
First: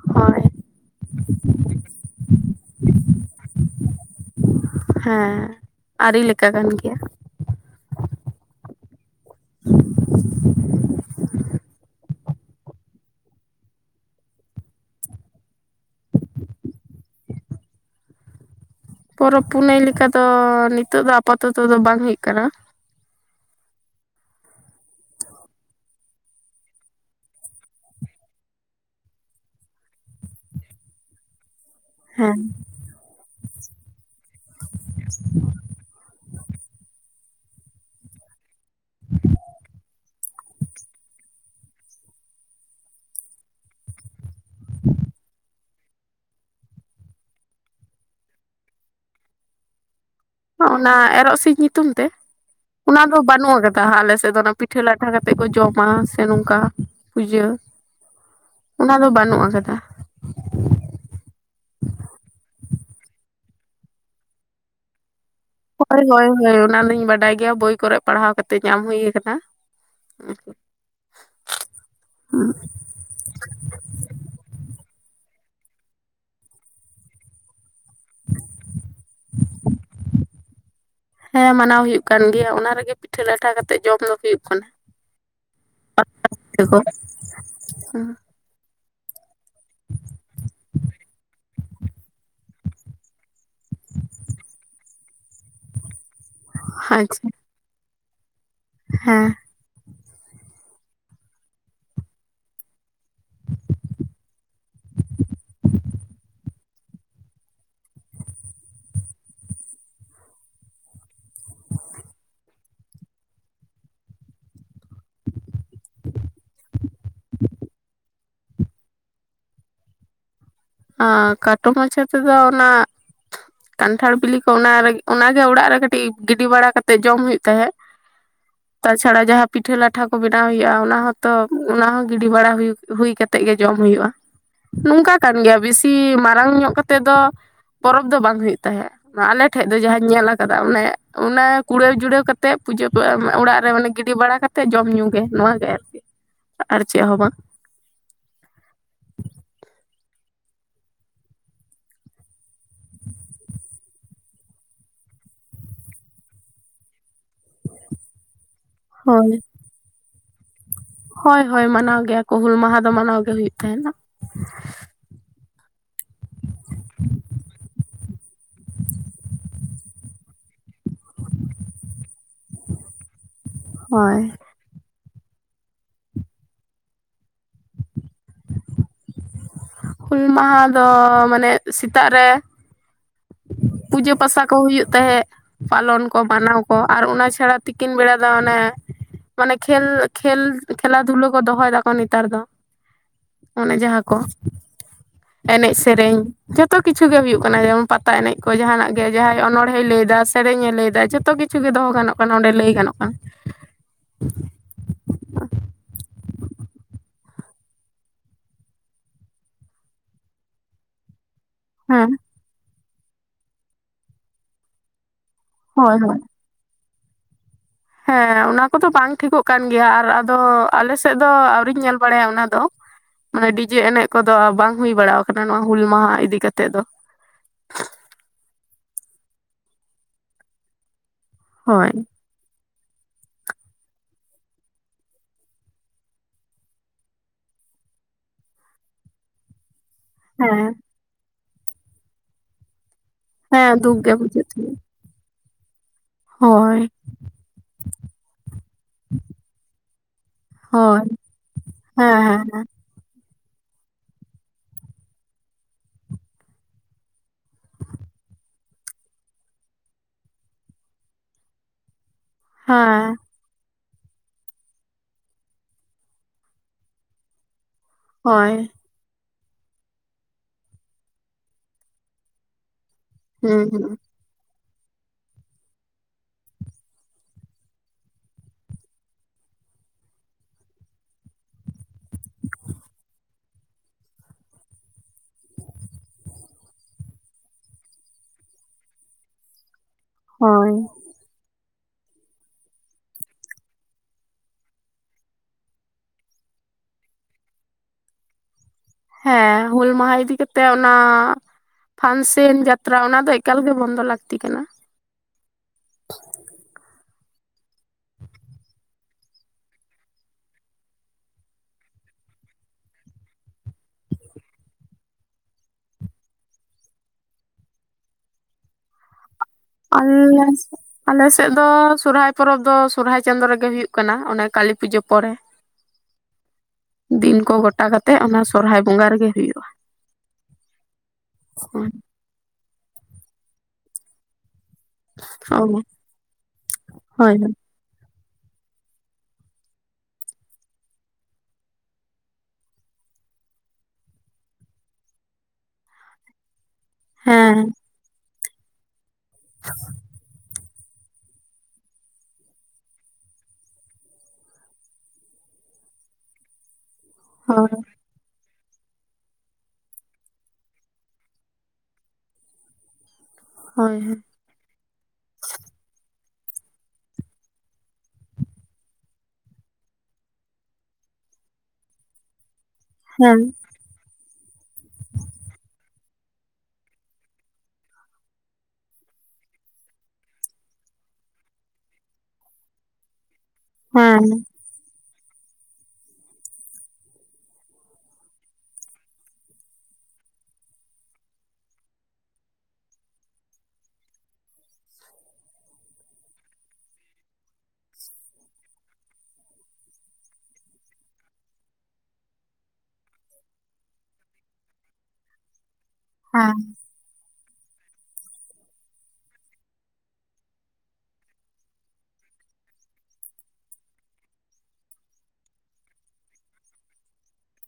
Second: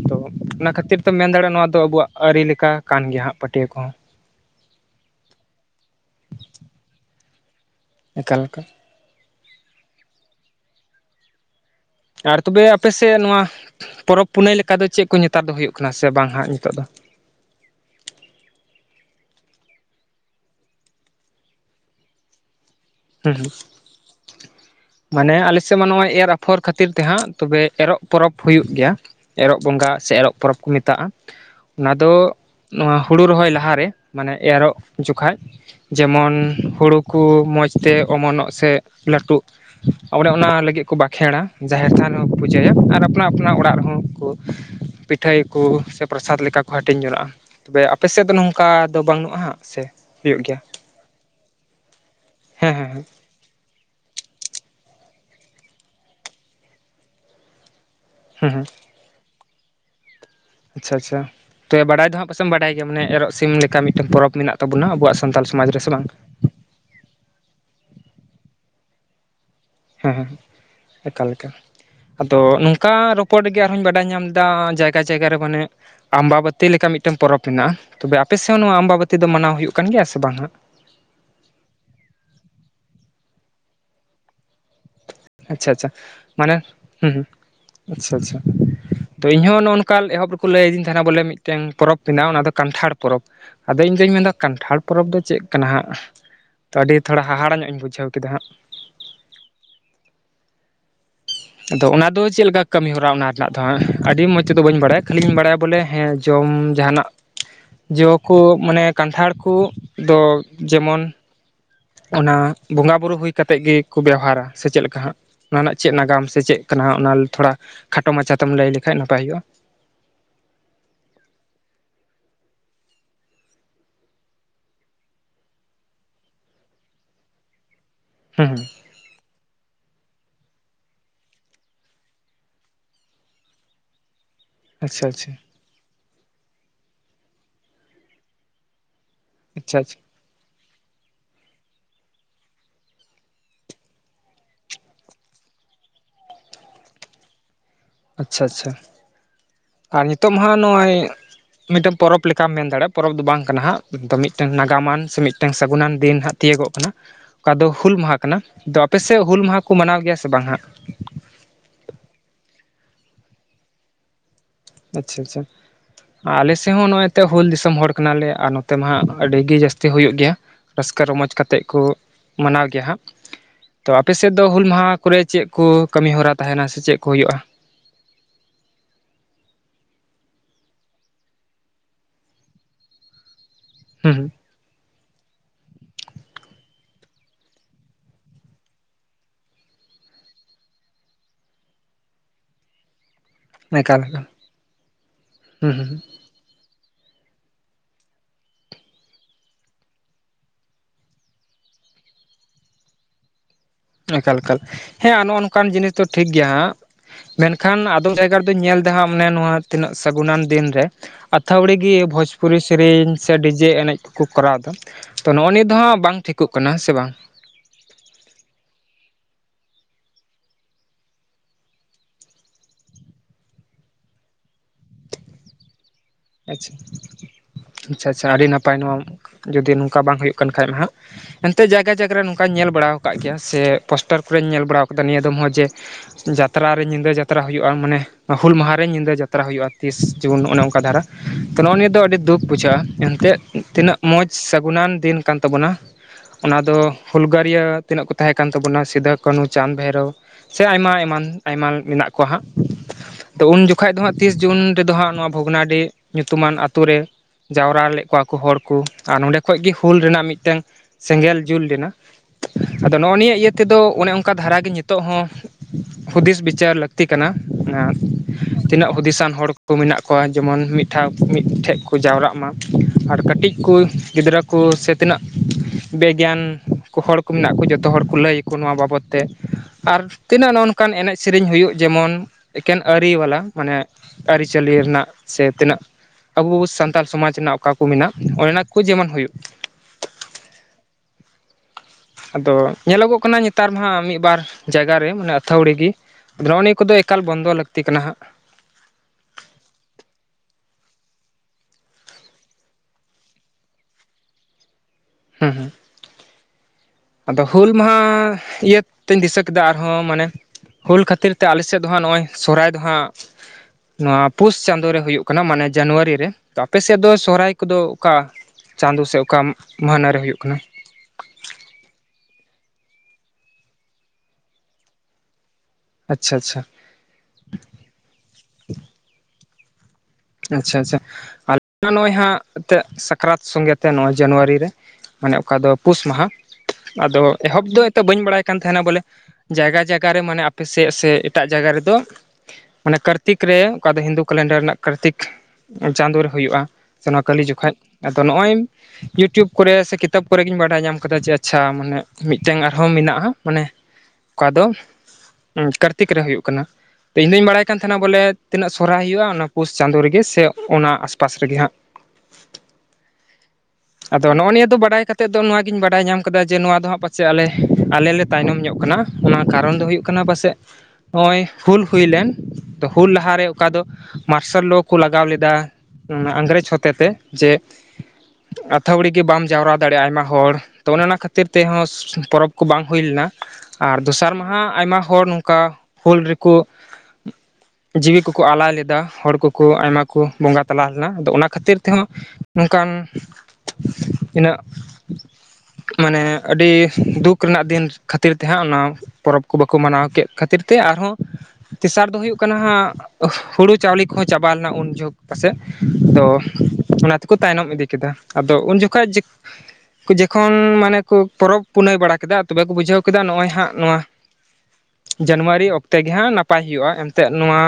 ᱛᱚ ᱦᱳᱭ ᱚᱱᱟ ᱠᱷᱟᱹᱛᱤᱨ ᱛᱮᱢ ᱢᱮᱱ ᱫᱟᱲᱮᱭᱟᱜᱼᱟ ᱱᱚᱣᱟ ᱫᱚ ᱟᱵᱚᱣᱟᱜ ᱟᱹᱨᱤ ᱞᱮᱠᱟ ᱠᱟᱱ ᱜᱮᱭᱟ ᱦᱟᱸᱜ ᱯᱟᱹᱴᱭᱟᱹ ᱠᱚᱦᱚᱸ᱾ ᱦᱮᱸ ᱟᱹᱨᱤ ᱞᱮᱠᱟ ᱠᱟᱱ ᱜᱮᱭᱟ᱾ ᱮᱠᱟᱞ ᱮᱠᱟᱞ [inaudible] ᱟᱨ ᱛᱚᱵᱮ ᱟᱯᱮᱥᱮᱫ ᱱᱚᱣᱟ ᱯᱚᱨᱚᱵᱽ ᱯᱩᱱᱟᱹᱭ ᱞᱮᱠᱟ ᱫᱚ ᱪᱮᱫ ᱠᱚ ᱱᱮᱛᱟᱨ ᱫᱚ ᱦᱩᱭᱩᱜ ᱠᱟᱱᱟ ᱥᱮ ᱵᱟᱝ ᱦᱟᱸᱜ ᱱᱤᱛᱚᱜ ᱫᱚ? ᱯᱚᱨᱚᱵᱽ ᱯᱩᱱᱟᱹᱭ ᱞᱮᱠᱟ ᱫᱚ ᱱᱤᱛᱚᱜ ᱫᱚ ᱟᱯᱟᱛᱚᱛᱚ ᱫᱚ ᱵᱟᱝ ᱦᱩᱭᱩᱜ ᱠᱟᱱᱟ᱾ ᱦᱩᱸ ᱦᱩᱸ ᱢᱟᱱᱮ ᱟᱞᱮᱥᱮᱫ ᱢᱟ ᱱᱚᱣᱟ ᱮᱨ ᱟᱯᱷᱚᱨ ᱠᱷᱟᱹᱛᱤᱨᱛᱮ ᱦᱟᱸᱜ ᱛᱚᱵᱮ ᱮᱨᱚᱜ ᱯᱚᱨᱚᱵᱽ ᱦᱩᱭᱩᱜ ᱜᱮᱭᱟ᱾ ᱮᱨᱚᱜ ᱵᱚᱸᱜᱟ ᱥᱮ ᱮᱨᱚᱜ ᱯᱚᱨᱚᱵᱽ ᱠᱚ ᱢᱮᱛᱟᱜᱼᱟ, ᱚᱱᱟ ᱫᱚ ᱦᱮᱸ ᱱᱚᱣᱟ ᱦᱩᱲᱩ ᱨᱚᱦᱚᱭ ᱞᱟᱦᱟᱨᱮ᱾ ᱢᱟᱱᱮ ᱮᱨᱚᱜ ᱡᱠᱷᱟᱡ ᱡᱮᱢᱚᱱ ᱦᱩᱲᱩ ᱠᱚ ᱢᱚᱡᱽ ᱛᱮ ᱚᱢᱚᱱᱚᱜ ᱥᱮ ᱞᱟᱹᱴᱩᱜ ᱚᱱᱮ ᱚᱱᱟ ᱞᱟᱹᱜᱤᱫ ᱠᱚ ᱵᱟᱸᱠᱷᱮᱲᱟ ᱡᱟᱦᱮᱨ ᱛᱷᱟᱱ ᱨᱮ ᱦᱚᱸᱠᱚ ᱯᱩᱡᱟᱹᱭᱟ ᱟᱨ ᱟᱯᱱᱟ ᱟᱯᱱᱟᱨ ᱚᱲᱟᱜ ᱨᱮᱦᱚᱸ ᱠᱚ ᱯᱤᱴᱷᱟᱹᱭᱟ ᱠᱚ ᱥᱮ ᱯᱨᱚᱥᱟᱫ ᱞᱮᱠᱟ ᱠᱚ ᱦᱟᱹᱴᱤᱧ ᱡᱚᱱᱟᱜᱼᱟ᱾ ᱛᱚᱵᱮ ᱟᱯᱮ ᱥᱮᱫ ᱫᱚ ᱱᱚᱝᱠᱟ ᱫᱚ ᱵᱟᱹᱱᱩᱜᱼᱟ ᱦᱟᱸᱜ ᱥᱮ ᱦᱩᱭᱩᱜ ᱜᱮᱭᱟ? ᱚᱱᱟ ᱮᱨᱚᱜ ᱥᱤ ᱧᱩᱛᱩᱢ ᱛᱮ ᱦᱮᱸ ᱦᱮᱸ ᱚᱱᱟ ᱫᱚ ᱵᱟᱹᱱᱩᱜ ᱟᱠᱟ ᱠᱟᱦᱟ ᱟᱞᱮᱥᱮᱫ ᱫᱚ ᱚᱱᱟ ᱯᱤᱴᱷᱟᱹ ᱞᱟᱴᱷᱟ ᱠᱟᱛᱮᱫ ᱠᱚ ᱡᱚᱢᱟ, ᱥᱮ ᱱᱚᱝᱠᱟ ᱯᱩᱡᱟᱹ ᱦᱮᱸ ᱦᱮᱸ ᱚᱱᱟ ᱫᱚ ᱵᱟᱹᱱᱩᱜ ᱟᱠᱟᱫᱟ ᱟᱪᱷᱟ ᱟᱪᱷᱟ ᱛᱚᱵᱮ ᱵᱟᱰᱟᱭ ᱫᱚ ᱯᱟᱥᱮᱢ ᱵᱟᱰᱟᱭ ᱜᱮᱭᱟ ᱢᱟᱱᱮ ᱮᱨᱚᱜ ᱥᱤᱢ ᱞᱮᱠᱟ ᱢᱤᱫᱴᱟᱝ ᱯᱚᱨᱚᱵᱽ ᱢᱮᱱᱟᱜ ᱛᱟᱵᱚᱱᱟ ᱟᱵᱚᱣᱟᱜ ᱥᱟᱱᱛᱟᱞ ᱥᱚᱢᱟᱡᱽ ᱨᱮ ᱥᱮ ᱦᱳᱭ ᱵᱟᱝ ᱦᱳᱭ ᱦᱳᱭ ᱚᱱᱟ ᱫᱚᱧ ᱵᱟᱰᱟᱭ ᱜᱮᱭᱟ ᱵᱳᱭ ᱠᱚᱨᱮ ᱯᱟᱲᱦᱟᱣ ᱠᱟᱛᱮ ᱧᱟᱢ ᱦᱩᱭ ᱟᱠᱟᱱᱟ ᱾ ᱦᱮᱸ ᱮᱠᱟᱞ ᱮᱠᱟᱞ ᱟᱫᱚ ᱱᱚᱝᱠᱟ ᱾ ᱠᱟ ᱨᱚᱯᱚᱲᱨᱮᱜᱮ ᱟᱨᱦᱚᱧ ᱵᱟᱰᱟᱭ ᱧᱟᱢᱮᱫᱟ ᱡᱟᱭᱜᱟ ᱡᱟᱭᱜᱟ ᱨᱮ ᱢᱟᱱᱮ ᱟᱢᱵᱟᱵᱟᱹᱛᱤ ᱞᱮᱠᱟ ᱢᱤᱫᱴᱟᱝ ᱯᱚᱨᱚᱵᱽ ᱢᱮᱱᱟᱜᱼᱟ ᱛᱚᱵᱮ ᱟᱯᱮᱥᱫ ᱦᱚᱸ ᱱᱚᱣᱟ ᱟᱢᱵᱟᱵᱟᱹᱛᱤ ᱫᱚ ᱢᱟᱱᱟᱣ ᱦᱩᱭᱩᱜ ᱠᱟᱱ ᱜᱮᱭᱟ ᱥᱮ ᱵᱟᱝ ᱦᱟᱸᱜ ᱾ ᱦᱮᱸ ᱢᱟᱱᱟᱣ ᱦᱩᱭᱩᱜ ᱠᱟᱱ ᱜᱮᱭᱟ ᱚᱱᱟ ᱨᱮᱜᱮ ᱯᱤᱴᱷᱟᱹ ᱞᱟᱴᱷᱟ ᱠᱟᱛᱮᱜ ᱡᱚᱢ ᱫᱚ ᱦᱩᱭᱩᱜ ᱠᱟᱱᱟ ᱾ ᱟᱪᱷᱟ ᱟᱪᱷᱟ ᱢᱟᱱᱮ ᱦᱮᱸ ᱟᱪᱷᱟ ᱟᱪᱷᱟ ᱛᱚ ᱤᱧᱚᱸ ᱱᱚᱜ-ᱱᱚᱝᱠᱟ ᱮᱦᱚᱵ ᱨᱮᱠᱚ ᱞᱟᱹᱭ ᱟᱹᱫᱤᱧ ᱛᱟᱦᱮᱱᱟ ᱵᱚᱞᱮ ᱢᱤᱫᱴᱮᱱ ᱯᱚᱨᱚᱵᱽ ᱢᱮᱱᱟᱜᱼᱟ ᱚᱱᱟ ᱫᱚ ᱠᱟᱱᱴᱷᱟᱲ ᱯᱚᱨᱚᱵᱽ ᱟᱫᱚ ᱤᱧᱫᱚᱧ ᱢᱮᱱᱫᱟ ᱠᱟᱱᱴᱷᱟᱲ ᱯᱚᱨᱚᱵᱽ ᱫᱚ ᱪᱮᱫ ᱠᱟᱱᱟ ᱦᱟᱸᱜ ᱛᱚ ᱟᱹᱰᱤ ᱛᱷᱚᱲᱟ ᱟᱪᱪᱷᱟ ᱦᱟᱦᱟᱲᱟᱜ ᱧᱚᱜ ᱤᱧ ᱵᱩᱡᱷᱟᱹᱣ ᱠᱮᱫᱟ ᱦᱟᱸᱜ ᱾ ᱦᱮᱸ ᱟᱫᱚ ᱚᱱᱟ ᱫᱚ ᱪᱮᱫ ᱞᱮᱠᱟ ᱠᱟᱹᱢᱤ ᱦᱚᱨᱟ ᱚᱱᱟᱴᱟᱜ ᱫᱚ ᱟᱹᱰᱤ ᱢᱚᱡᱽ ᱛᱮᱫᱚ ᱵᱟᱹᱧ ᱵᱟᱲᱟᱭᱟ ᱠᱷᱟᱹᱞᱤᱧ ᱵᱟᱲᱟᱭᱟ ᱵᱚᱞᱮ ᱦᱮᱸ ᱡᱚᱢ ᱡᱟᱦᱟᱱᱟᱜ ᱡᱚ ᱠᱚ ᱢᱟᱱᱮ ᱠᱟᱱᱛᱷᱟᱲ ᱠᱚᱫᱚ ᱡᱮᱢᱚᱱ ᱚᱱᱟ ᱵᱚᱸᱜᱟ ᱵᱩᱨᱩ ᱦᱩᱭ ᱠᱟ ᱠᱟᱛᱮᱫ ᱜᱮᱠᱚ ᱵᱮᱣᱦᱟᱨᱟ ᱥᱮ ᱪᱮᱫᱞᱮᱠᱟ ᱦᱟᱸᱜ ᱾ ᱚᱱᱟ ᱨᱮᱱᱟᱜ ᱪᱮᱫ ᱱᱟᱜᱟᱢ ᱥᱮ ᱪᱮᱫ ᱠᱟᱱᱟ ᱚᱱᱟ ᱛᱷᱚᱲᱟ ᱠᱷᱟᱴᱚ ᱢᱟᱪᱷᱟᱛᱮᱢ ᱞᱟᱹᱭ ᱞᱮᱠᱷᱟᱡ ᱱᱟᱯᱟᱭ ᱦᱳᱭᱳᱜᱼᱟ ᱾ ᱠᱷᱟᱴᱚ ᱢᱟᱪᱷᱟ ᱛᱮᱫᱚ ᱚᱱᱟ ᱾ ᱠᱟᱱᱴᱷᱟᱲ ᱵᱤᱞᱤ ᱠᱚ ᱚᱱᱟᱨᱮ ᱚᱱᱟᱜᱮ ᱚᱲᱟᱜ ᱨᱮ ᱠᱟᱹᱴᱤᱡ ᱜᱤᱰᱤ ᱵᱟᱲᱟ ᱠᱟᱛᱮ ᱡᱚᱢ ᱦᱩᱭᱩᱜ ᱛᱟᱦᱮᱸᱫ ᱾ ᱦᱩᱸ ᱦᱩᱸ [inaudible] ᱛᱟᱪᱷᱟᱲᱟ ᱡᱟᱦᱟᱸ ᱯᱤᱴᱷᱟᱹ ᱞᱟᱴᱷᱟ ᱠᱚ ᱵᱮᱱᱟᱣ ᱦᱩᱭᱩᱜᱼᱟ ᱚᱱᱟ ᱦᱚᱸᱛᱚ ᱚᱱᱟ ᱦᱚᱸ ᱜᱤᱰᱤ ᱵᱟᱲᱟ ᱦᱩᱭ ᱠᱟᱛᱮ ᱠᱟᱛᱮᱫ ᱜᱮ ᱡᱚᱢ ᱦᱩᱭᱩᱜᱼᱟ ᱾ ᱟᱪᱪᱷᱟ ᱱᱚᱝᱠᱟ ᱟᱪᱪᱷᱟ ᱠᱟᱱ ᱜᱮᱭᱟ ᱵᱮᱥᱤ ᱢᱟᱨᱟᱝ ᱧᱚᱜ ᱠᱟᱛᱮᱜ ᱫᱚ ᱯᱚᱨᱚᱵᱽ ᱫᱚ ᱵᱟᱝ ᱦᱩᱭᱩᱜ ᱛᱟᱦᱮᱸᱫ ᱾ ᱟᱞᱮ ᱴᱷᱮᱡ ᱟᱪᱪᱷᱟ ᱫᱚ ᱟᱪᱪᱷᱟ ᱡᱟᱦᱟᱸᱧ ᱧᱮᱞ ᱚᱱᱮ ᱚᱱᱟ ᱠᱩᱲᱟᱹᱣ ᱡᱩᱲᱟᱹᱣ ᱠᱟᱛᱮ ᱯᱩᱡᱟᱹ ᱚᱲᱟᱜ ᱨᱮ ᱢᱟᱱᱮ ᱜᱤᱰᱤ ᱵᱟᱲᱟ ᱠᱟᱛᱮ ᱛᱮ ᱡᱚᱢ ᱧᱩ ᱜᱮ ᱱᱚᱣᱟ ᱜᱮ ᱟᱨᱠᱤ ᱟᱨ ᱪᱮᱫ ᱦᱚᱸ ᱵᱟᱝ ᱟᱪᱷᱟ ᱟᱪᱷᱟ ᱟᱨ ᱱᱤᱛᱳᱜ ᱢᱟ ᱱᱚᱜᱼᱚᱭ ᱾ ᱢᱤᱫᱴᱟᱝ ᱯᱚᱨᱚᱵᱽ ᱞᱮᱠᱟᱢ ᱢᱮᱱ ᱫᱟᱲᱮᱭᱟᱜᱼᱟ ᱯᱚᱨᱚᱵᱽ ᱫᱚ ᱵᱟᱝ ᱠᱟᱱᱟ ᱦᱟᱸᱜ ᱢᱤᱫᱴᱟᱝ ᱱᱟᱜᱟᱢᱟᱱ ᱥᱮ ᱢᱤᱫᱴᱟᱝ ᱥᱟᱹᱜᱩᱱᱟᱱ ᱫᱤᱱ ᱦᱟᱸᱜ ᱾ ᱛᱤᱭᱳᱟᱹᱜᱚᱜ ᱠᱟᱱᱟ ᱚᱠᱟ ᱫᱚ ᱦᱩᱞ ᱢᱟᱦᱟ ᱠᱟᱱᱟ ᱟᱫᱚ ᱟᱯᱮᱥᱮᱫ ᱦᱳᱭ ᱦᱩᱞ ᱢᱟᱦᱟ ᱠᱚ ᱢᱟᱱᱟᱣ ᱜᱮᱭᱟ ᱥᱮ ᱵᱟᱝ ᱦᱟᱸᱜ? ᱦᱳᱭ ᱦᱳᱭ ᱢᱟᱱᱟᱣ ᱜᱮᱭᱟ ᱠᱚ ᱦᱩᱞ ᱢᱟᱦᱟ ᱫᱚ ᱢᱟᱱᱟᱣ ᱜᱮ ᱦᱩᱭᱩᱜ ᱛᱟᱦᱮᱱᱟ ᱾ ᱟᱪᱷᱟ ᱟᱪᱷᱟ ᱾ ᱟᱞᱮ ᱥᱮᱫ ᱦᱚᱸ ᱱᱚᱜᱼᱚᱭ ᱛᱚ ᱦᱩᱞ ᱫᱤᱥᱚᱢ ᱦᱚᱲ ᱠᱟᱱᱟᱞᱮ ᱟᱨ ᱱᱚᱛᱮ ᱢᱟᱜ ᱟᱹᱰᱤ ᱜᱮ ᱡᱟᱹᱥᱛᱤ ᱦᱩᱭᱩᱜ ᱜᱮᱭᱟ ᱾ ᱨᱟᱹᱥᱠᱟᱹ ᱨᱚᱢᱚᱡᱽ ᱠᱟᱛᱮᱜ ᱠᱚ ᱢᱟᱱᱟᱣ ᱜᱮᱭᱟ ᱦᱟᱸᱜ ᱛᱚ ᱟᱯᱮ ᱦᱳᱭ ᱥᱮᱫ ᱫᱚ ᱾ ᱦᱩᱞ ᱢᱟᱦᱟ ᱠᱚᱨᱮ ᱪᱮᱫ ᱠᱚ ᱠᱟᱹᱢᱤ ᱦᱚᱨᱟ ᱛᱟᱦᱮᱱᱟ ᱥᱮ ᱪᱮᱫ ᱠᱚ ᱦᱩᱭᱩᱜᱼᱟ ᱾ ᱦᱩᱞ ᱢᱟᱦᱟ ᱫᱚ ᱢᱟᱱᱮ ᱥᱮᱛᱟᱜ ᱨᱮ ᱯᱩᱡᱟᱹ ᱦᱩᱸ ᱯᱟᱥᱟ ᱠᱚ ᱦᱩᱭᱩᱜ ᱛᱟᱦᱮᱸᱜ ᱯᱟᱞᱚᱱ ᱠᱚ ᱢᱟᱱᱟᱣ ᱠᱚ ᱟᱨ ᱚᱱᱟ ᱪᱷᱟᱲᱟ ᱛᱤᱠᱤᱱ ᱵᱮᱲᱟ ᱫᱚ ᱚᱱᱮ ᱢᱟᱱᱮ ᱠᱷᱮᱞ ᱠᱷᱮᱞ ᱠᱷᱮᱞᱟ ᱫᱷᱩᱞᱟᱹ ᱠᱚ ᱫᱚᱦᱚᱭ ᱫᱟᱠᱚ ᱱᱮᱛᱟᱨ ᱫᱚ [inaudible] ᱚᱱᱮ ᱮᱠᱟᱞ ᱡᱟᱦᱟᱸ ᱠᱚ ᱮᱠᱟᱞ ᱦᱩᱸ ᱮᱱᱮᱡ ᱦᱩᱸ ᱥᱮᱨᱮᱧ ᱡᱚᱛᱚ ᱠᱤᱪᱷᱩ ᱜᱮ ᱦᱩᱭᱩᱜ ᱠᱟᱱᱟ ᱡᱮᱢᱚᱱ ᱯᱟ ᱯᱟᱛᱟ ᱮᱱᱮᱡ ᱠᱚ ᱡᱟᱦᱟᱱᱟᱜ ᱜᱮ ᱡᱟᱦᱟᱸᱭ ᱚᱱᱚᱬᱦᱮ ᱞᱟᱹᱭᱫᱟ ᱥᱮᱨᱮᱧ ᱮ ᱞᱟᱹᱭᱫᱟ ᱡᱚᱛᱚ ᱠᱤᱪᱷᱩ ᱜᱮ ᱫᱚᱦᱚ ᱜᱟᱱᱚᱜ ᱠᱟᱱᱟ ᱚᱸᱰᱮ ᱞᱟᱹᱭ ᱜᱟᱱᱚᱜ ᱠᱟᱱᱟ ᱮᱠᱟᱞ ᱮᱠᱟᱞ ᱦᱮᱸ ᱱᱚᱜᱼᱚ ᱱᱚᱝᱠᱟᱱ ᱡᱤᱱᱤᱥ ᱫᱚ ᱴᱷᱤᱠ ᱜᱮᱭᱟ ᱦᱟᱸᱜ ᱢᱮᱱᱠᱷᱟᱱ ᱟᱫᱚᱢ ᱡᱟᱭᱜᱟ ᱨᱮᱫᱚᱧ ᱧᱮᱞᱫᱟ ᱦᱟᱸᱜᱮ ᱱᱚᱣᱟ ᱛᱤᱱᱟᱹᱜ ᱥᱟᱹᱜᱩᱱᱟᱱ ᱫᱤᱱ ᱨᱮ ᱟᱱᱷᱟᱵᱲᱤ ᱜᱮ ᱦᱮᱸ ᱵᱷᱳᱡᱽᱯᱩᱨᱤ ᱥᱮᱨᱮᱧ ᱥᱮ ᱰᱤᱡᱮ ᱮᱱᱮᱡ ᱠᱚᱠᱚ ᱠᱚᱨᱟᱣᱫᱟ ᱛᱚ ᱱᱚᱜᱚ ᱱᱤᱭᱟᱹ ᱫᱚ ᱦᱳᱭ ᱦᱟᱸᱜ ᱵᱟᱝ ᱦᱳᱭ ᱴᱷᱤᱠ ᱴᱤᱠᱩᱜ ᱠᱟᱱᱟ ᱥᱮ ᱵᱟᱝ ᱾ ᱦᱮᱸ ᱚᱱᱟ ᱠᱚᱫᱚ ᱵᱟᱝ ᱴᱷᱤᱠᱚᱜ ᱠᱟᱱ ᱜᱮᱭᱟ ᱟᱨ ᱟᱫᱚ ᱟᱞᱮ ᱥᱮᱫ ᱫᱚ ᱟᱹᱣᱨᱤᱧ ᱧᱮᱞ ᱵᱟᱲᱟᱭᱟ ᱚᱱᱟ ᱫᱚ ᱢᱟᱱᱮ ᱰᱤᱡᱮ ᱮᱱᱮᱡ ᱠᱚᱫᱚ ᱵᱟᱝ ᱦᱩᱭ ᱵᱟᱲᱟ ᱠᱟᱱᱟ ᱱᱚᱣᱟ ᱦᱩᱞ ᱢᱟᱦᱟ ᱟᱪᱷᱟ ᱠᱟᱛᱮᱜ ᱫᱚ ᱾ ᱟᱪᱷᱟ ᱟᱪᱷᱟ ᱟᱹᱰᱤ ᱱᱟᱯᱟᱭ ᱱᱚᱣᱟ ᱡᱩᱫᱤ ᱱᱚᱝᱠᱟ ᱵᱟᱝ ᱦᱩᱭᱩᱜ ᱠᱟᱱ ᱠᱷᱟᱡ ᱢᱟ ᱦᱟᱸᱜ ᱾ ᱮᱱᱛᱮᱜ ᱡᱟᱭᱜᱟ ᱦᱳᱭ ᱡᱟᱭᱜᱟ ᱨᱮ ᱱᱚᱝᱠᱟᱧ ᱧᱮᱞ ᱵᱟᱲᱟ ᱠᱟᱫ ᱜᱮᱭᱟ ᱥᱮ ᱯᱳᱥᱴᱟᱨ ᱠᱚᱨᱮᱧ ᱧᱮᱞ ᱵᱟᱲᱟ ᱟᱠᱟᱫᱟ ᱱᱤᱭᱟᱹ ᱫᱚᱢ ᱦᱚᱸ ᱡᱮ ᱡᱟᱛᱨᱟ ᱨᱮ ᱧᱤᱫᱟᱹ ᱡᱟᱛᱨᱟ ᱦᱩᱭᱩᱜᱼᱟ ᱢᱟᱱᱮ ᱦᱩᱞ ᱢᱟᱦᱟ ᱨᱮ ᱧᱤᱫᱟᱹ ᱡᱟᱛᱨᱟ ᱦᱩᱭᱩᱜᱼᱟ ᱛᱤᱥ ᱡᱮᱢᱚᱱ ᱚᱱᱮ ᱦᱮᱸ ᱚᱱᱠᱟ ᱫᱷᱟᱨᱟ ᱛᱚ ᱱᱚᱜᱼᱚ ᱱᱤᱭᱟᱹ ᱟᱹᱰᱤ ᱫᱩᱠᱷ ᱵᱩᱡᱷᱟᱹᱜᱼᱟ᱾ ᱪᱮᱫᱽ ᱦᱮᱸ ᱫᱩᱠ ᱛᱤᱱᱟᱹᱜ ᱜᱮ ᱢᱚᱸᱡᱽ ᱵᱩᱡᱷᱟᱹᱜ ᱛᱟᱦᱮᱸ ᱥᱟᱹᱜᱩᱱᱟᱱ ᱫᱤᱱ ᱠᱟᱱ ᱛᱟᱵᱚᱱᱟ ᱚᱱᱟ ᱫᱚ ᱦᱩᱞᱜᱟᱹᱨᱤᱭᱟᱹ ᱛᱤᱱᱟᱹᱜ ᱠᱚ ᱛᱟᱦᱮᱸ ᱠᱟᱱ ᱛᱟᱵᱚᱱᱟ ᱥᱤᱫᱟᱹ ᱠᱟᱹᱱᱦᱩ ᱪᱟᱸᱫᱽ ᱵᱷᱟᱭᱨᱳ ᱥᱮ ᱟᱭᱢᱟ ᱮᱢᱟᱱ ᱟᱭᱢᱟᱱ ᱢᱮᱱᱟᱜ ᱠᱚᱣᱟ ᱦᱟᱸᱜ ᱟᱫᱚ ᱩᱱ ᱡᱚᱠᱷᱟᱜ ᱫᱚ ᱦᱟᱸᱜ ᱛᱤᱨᱤᱥ ᱡᱩᱱ ᱨᱮᱫᱚ ᱦᱟᱸᱜ ᱱᱚᱣᱟ ᱵᱷᱚᱜᱽᱱᱟᱰᱤ ᱧᱩᱛᱩᱢᱟᱱ ᱟᱛᱩ ᱨᱮ ᱡᱟᱣᱨᱟ ᱞᱮᱫ ᱠᱚᱣᱟ ᱠᱚ ᱦᱚᱲ ᱠᱚ ᱟᱨ ᱱᱚᱸᱰᱮ ᱠᱷᱚᱡᱽ ᱜᱮ ᱦᱩᱞ ᱨᱮᱱᱟᱜ ᱢᱤᱫᱴᱮᱱ ᱥᱮᱸᱜᱮᱞ ᱡᱩᱞ ᱞᱮᱱᱟ ᱟᱫᱚ ᱱᱚᱜᱼᱚ ᱱᱤᱭᱟᱹ ᱤᱭᱟᱹ ᱛᱮᱫᱚ ᱚᱱᱮ ᱚᱱᱠᱟ ᱫᱷᱟᱨᱟᱜᱮ ᱱᱤᱛᱚᱜ ᱦᱚᱸ ᱦᱩᱫᱤᱥ ᱵᱤᱪᱟᱹᱨ ᱞᱟᱹᱠᱛᱤ ᱠᱟᱱᱟ ᱟᱸ ᱦᱳᱭ ᱩᱱᱟᱹᱜ ᱦᱩᱫᱤᱥᱟᱱ ᱦᱚᱲ ᱠᱚ ᱢᱮᱱᱟᱜ ᱠᱚᱣᱟ ᱡᱮᱢᱚᱱ ᱢᱤᱫᱴᱷᱟᱣ ᱢᱤᱫᱴᱷᱮᱡ ᱠᱚ ᱡᱟᱣᱨᱟᱜ ᱢᱟ ᱟᱨ ᱠᱟᱹᱴᱤᱡᱽ ᱠᱚ ᱜᱤᱫᱽᱨᱟᱹ ᱠᱚ ᱥᱮ ᱛᱤᱱᱟᱹᱜ ᱵᱮ ᱜᱮᱭᱟᱱ ᱠᱚ ᱦᱚᱲ ᱠᱚ ᱢᱮᱱᱟᱜ ᱠᱚ ᱡᱚᱛᱚ ᱦᱚᱲ ᱠᱚ ᱞᱟᱹᱭ ᱟᱠᱚ ᱱᱚᱣᱟ ᱵᱟᱵᱚᱫ ᱛᱮ ᱟᱨ ᱛᱤᱱᱟᱹᱜ ᱱᱚ ᱱᱚᱝᱠᱟᱱ ᱮᱱᱮᱡ ᱥᱮᱨᱮᱧ ᱦᱩᱭᱩᱜ ᱡᱮᱢᱚᱱ ᱮᱠᱮᱱ ᱟᱹᱨᱤ ᱵᱟᱞᱟ ᱢᱟᱱᱮ ᱟᱹᱨᱤ ᱪᱟᱹᱞᱤ ᱨᱮᱱᱟᱜ ᱥᱮ ᱛᱤᱱᱟᱹᱜ ᱟᱵᱩ ᱥᱟᱱᱛᱟᱞ ᱥᱚᱢᱟᱡᱽ ᱨᱮᱱᱟᱜ ᱚᱠᱟ ᱠᱚ ᱢᱮᱱᱟᱜ ᱚᱱᱟ ᱱᱟᱸᱜ ᱠᱚ ᱡᱮᱢᱚᱱ ᱦᱩᱭᱩᱜ ᱦᱳᱭ ᱟᱫᱚ ᱧᱮᱞᱚᱜᱚᱜ ᱠᱟᱱᱟ ᱱᱮᱛᱟᱨ ᱢᱟ ᱢᱤᱫ ᱵᱟᱨ ᱡᱟᱭᱜᱟ ᱨᱮ ᱢᱟᱱᱮ ᱟᱹᱛᱷᱟᱹᱣᱲᱤ ᱜᱤ ᱫᱨᱚᱱᱤᱭ ᱠᱚᱫᱚ ᱮᱠᱟᱞ ᱵᱚᱱᱫᱚ ᱞᱟᱹᱠᱛᱤ ᱠᱟᱱᱟ ᱦᱟᱸᱜ ᱦᱮᱸ ᱦᱩᱞ ᱢᱟᱦᱟ ᱤᱫᱤ ᱠᱟᱛᱮᱜ ᱚᱱᱟ ᱯᱷᱟᱱᱥᱮᱱ ᱡᱟᱛᱨᱟ ᱚᱱᱟ ᱫᱚ ᱮᱠᱟᱞ ᱜᱮ ᱵᱚᱱᱫᱚ ᱞᱟᱹᱠᱛᱤ ᱠᱟᱱᱟ ᱦᱩᱸ ᱦᱩᱸ ᱟᱫᱚ ᱦᱩᱞ ᱢᱟᱸᱦᱟ ᱤᱭᱟᱹ ᱛᱤᱧ ᱫᱤᱥᱟᱹ ᱠᱮᱫᱟ ᱟᱨᱦᱚᱸ ᱢᱟᱱᱮ ᱦᱩᱞ ᱠᱷᱟᱹᱛᱤᱨ ᱛᱮ ᱟᱞᱮ ᱥᱮᱫ ᱫᱚ ᱦᱟᱸᱜ ᱱᱚᱜᱼᱚᱭ ᱥᱚᱨᱟᱭ ᱫᱚ ᱦᱟᱸᱜ ᱱᱚᱣᱟ ᱯᱩᱥ ᱪᱟᱸᱫᱳ ᱨᱮ ᱦᱳᱭᱳᱜ ᱠᱟᱱᱟ ᱢᱟᱱᱮ ᱡᱟᱱᱩᱣᱟᱨᱤ ᱨᱮ ᱟᱯᱮ ᱥᱮᱫ ᱫᱚ ᱥᱚᱦᱨᱟᱭ ᱠᱚᱫᱚ ᱚᱠᱟ ᱪᱟᱸᱫᱚ ᱥᱮ ᱚᱠᱟ ᱢᱟᱹᱦᱱᱟᱹ ᱨᱮ ᱦᱩᱭᱩᱜ ᱠᱟᱱᱟ [unintelligible] ᱟᱞᱮᱥᱮᱫ ᱫᱚ ᱥᱚᱨᱦᱟᱭ ᱯᱚᱨᱚᱵᱽ ᱫᱚ ᱥᱚᱨᱦᱟᱭ ᱪᱟᱸᱫᱳ ᱨᱮᱜᱮ ᱦᱩᱭᱩᱜ ᱠᱟᱱᱟ ᱚᱱᱮ ᱠᱟᱹᱞᱤ ᱯᱩᱡᱟᱹ ᱯᱚᱨᱮ ᱟᱪᱪᱷᱟ ᱟᱪᱪᱷᱟ ᱫᱤᱱ ᱠᱚ ᱜᱚᱴᱟ ᱠᱟᱛᱮᱜ ᱚᱱᱟ ᱥᱚᱨᱦᱟᱭ ᱵᱚᱸᱜᱟ ᱨᱮᱜᱮ ᱦᱩᱭᱩᱜᱼᱟ᱾ ᱟᱪᱪᱷᱟ ᱟᱪᱪᱷᱟ ᱟᱞᱮ ᱱᱚᱜᱼᱚᱭ ᱦᱟᱸᱜ ᱛᱮᱫ ᱥᱟᱠᱨᱟᱛ ᱥᱚᱸᱜᱮ ᱛᱮ ᱱᱚᱭ ᱡᱟᱱᱩᱣᱟᱨᱤ ᱨᱮ ᱢᱟᱱᱮ ᱚᱠᱟ ᱫᱚ ᱦᱳᱭ, ᱯᱩᱥ ᱢᱟᱦᱟ ᱟᱫᱚ ᱦᱳᱭ, ᱮᱦᱚᱵᱽ ᱫᱚ ᱮᱛᱳ ᱵᱟᱹᱧ ᱵᱟᱲᱟᱭ ᱠᱟᱱ ᱛᱟᱱᱟ ᱵᱚᱞᱮ ᱡᱟᱭᱜᱟ ᱡᱟᱭᱜᱟ ᱨᱮ ᱢᱟᱱᱮ ᱟᱯᱮ ᱥᱮᱫ ᱥᱮ ᱮᱴᱟᱜ ᱡᱟᱭᱜᱟ ᱨᱮᱫᱚ ᱢᱟᱱᱮ ᱠᱟᱨᱛᱤᱠ ᱨᱮ ᱚᱠᱟ ᱫᱚ ᱦᱤᱱᱫᱩ ᱠᱮᱞᱮᱱᱰᱟᱨ ᱨᱮᱱᱟᱜ ᱠᱟᱨᱛᱤᱠ ᱪᱟᱸᱫᱳ ᱨᱮ ᱦᱩᱭᱩᱜᱼᱟ ᱥᱮ ᱱᱚᱣᱟ ᱠᱟᱹᱞᱤ ᱦᱮᱸ, ᱡᱚᱠᱷᱟᱡᱽ ᱟᱫᱚ ᱱᱚᱜᱼᱚᱭ ᱤᱭᱩᱴᱩᱵᱽ ᱠᱚᱨᱮ ᱥᱮ ᱠᱤᱛᱟᱹᱵ ᱠᱚᱨᱮ ᱜᱤᱧ ᱵᱟᱰᱟᱭ ᱧᱟᱢ ᱠᱟᱫᱟ ᱡᱮ ᱟᱪᱪᱷᱟ ᱢᱟᱱᱮ ᱢᱤᱫᱴᱮᱱ ᱟᱨᱦᱚᱸ ᱢᱮᱱᱟᱜᱼᱟ ᱢᱟᱱᱮ ᱚᱠᱟ ᱫᱚ ᱠᱟᱨᱛᱤᱠ ᱨᱮ ᱦᱩᱭᱩᱜ ᱠᱟᱱᱟ᱾ ᱤᱧ ᱫᱩᱧ ᱵᱟᱲᱟᱭ ᱦᱳᱭ, ᱠᱟᱱ ᱛᱟᱦᱮᱱᱟ ᱵᱚᱞᱮ ᱛᱤᱱᱟᱹᱜ ᱥᱚᱨᱦᱟᱭ ᱦᱩᱭᱩᱜᱼᱟ ᱚᱱᱟ ᱯᱩᱥ ᱪᱟᱸᱫᱳ ᱨᱮᱜᱮ ᱥᱮ ᱚᱱᱟ ᱟᱥᱯᱟᱥ ᱨᱮᱜᱮ ᱦᱟᱸᱜ ᱦᱳᱭ, ᱟᱫᱚ ᱱᱚᱜ ᱱᱤᱭᱟᱹ ᱫᱚ ᱵᱟᱰᱟᱭ ᱠᱟᱜ ᱛᱮᱫ ᱫᱚ ᱱᱚᱣᱟ ᱜᱤᱧ ᱵᱟᱰᱟᱭ ᱧᱟᱢ ᱠᱟᱫᱟ ᱡᱮ ᱱᱚᱣᱟ ᱫᱚ ᱦᱟᱸᱜ ᱯᱟᱪᱮᱜ ᱟᱞᱮ ᱟᱞᱮ ᱞᱮ ᱛᱟᱭᱱᱚᱢ ᱧᱚᱜ ᱠᱟᱱᱟ ᱚᱱᱟ ᱠᱟᱨᱚᱱ ᱫᱚ ᱦᱩᱭᱩᱜ ᱠᱟᱱᱟ ᱯᱟᱥᱮᱡ ᱱᱚᱜᱼᱚᱭ ᱦᱩᱞ ᱦᱩᱭ ᱞᱮᱱ ᱛᱚ ᱦᱩᱞ ᱦᱮᱸ, ᱞᱟᱦᱟᱨᱮ ᱚᱠᱟ ᱫᱚ ᱢᱟᱨᱥᱟᱞ ᱞᱚ ᱠᱚ ᱞᱟᱜᱟᱣ ᱞᱮᱫᱟ ᱟᱝᱨᱮᱡᱽ ᱦᱚᱛᱮᱛᱮ ᱡᱮ ᱟᱹᱛᱷᱟᱹᱣᱲᱤ ᱜᱮ ᱵᱟᱢ ᱡᱟᱣᱨᱟ ᱫᱟᱲᱮᱭᱟᱜᱼᱟ ᱟᱭᱢᱟ ᱦᱚᱲ ᱛᱚ ᱚᱱᱮ ᱚᱱᱟ ᱠᱷᱟᱹᱛᱤᱨ ᱛᱮᱦᱚᱸ ᱯᱚᱨᱚᱵᱽ ᱠᱚ ᱵᱟᱝ ᱦᱩᱭ ᱞᱮᱱᱟ ᱟᱨ ᱦᱮᱸ, ᱫᱚᱥᱟᱨ ᱢᱟᱦᱟ ᱟᱭᱢᱟ ᱦᱚᱲ ᱱᱚᱝᱠᱟ ᱦᱩᱞ ᱨᱮᱠᱚ ᱡᱤᱣᱤ ᱠᱚᱠᱚ ᱟᱞᱟᱭ ᱞᱮᱫᱟ ᱾ ᱦᱚᱲ ᱠᱩᱠᱩ ᱟᱭᱢᱟ ᱠᱩ ᱵᱚᱸᱜᱟ ᱛᱟᱞᱟ ᱞᱮᱱᱟ ᱟᱫᱚ ᱚᱱᱟ ᱠᱷᱟᱹᱛᱤᱨ ᱛᱮᱦᱚᱸ ᱱᱚᱝᱠᱟᱱ ᱤᱱᱟᱹᱜ ᱢᱟᱱᱮ ᱟᱹᱰᱤ ᱫᱩᱠ ᱨᱮᱱᱟᱜ ᱫᱤᱱ ᱠᱷᱟᱹᱛᱤᱨ ᱛᱮᱦᱟᱸᱜ ᱚᱱᱟ ᱯᱚᱨᱚᱵᱽ ᱠᱚ ᱵᱟᱠᱩ ᱢᱟᱱᱟᱣ ᱠᱮᱜ ᱠᱷᱟᱹᱛᱤᱨ ᱛᱮ ᱟᱨᱦᱚᱸ ᱛᱮᱥᱟᱨ ᱫᱚ ᱦᱩᱭᱩᱜ ᱠᱟᱱᱟ ᱦᱟᱸᱜ ᱦᱩᱲᱩ ᱪᱟᱣᱞᱮ ᱠᱷᱚᱸ ᱪᱟᱵᱟ ᱞᱮᱱᱟ ᱩᱱ ᱡᱳᱠ ᱯᱟᱥᱮᱡᱽ ᱛᱚ ᱦᱮᱸ, ᱚᱱᱟᱛ ᱠᱩ ᱛᱟᱭᱱᱚᱢ ᱤᱫᱤ ᱠᱮᱫᱟ ᱟᱫᱚ ᱩᱱ ᱡᱚᱠᱷᱟᱡᱽ ᱡᱚᱠᱷᱚᱱ ᱢᱟᱱᱮ ᱠᱩ ᱯᱚᱨᱚᱵᱽ ᱯᱩᱱᱟᱹᱭ ᱵᱟᱲᱟ ᱠᱮᱫᱟ ᱛᱚᱵᱮ ᱠᱚ ᱵᱩᱡᱷᱟᱹᱣ ᱠᱮᱫᱟ ᱱᱚᱜᱼᱚᱭ ᱦᱟᱸᱜ ᱱᱚᱣᱟ ᱡᱟᱹᱱᱩᱣᱟᱹᱨᱤ ᱚᱠᱛᱮ ᱜᱮ ᱦᱟᱸᱜ ᱱᱟᱯᱟᱭ ᱦᱩᱭᱩᱜᱼᱟ ᱮᱱᱛᱮᱜ ᱱᱚᱣᱟ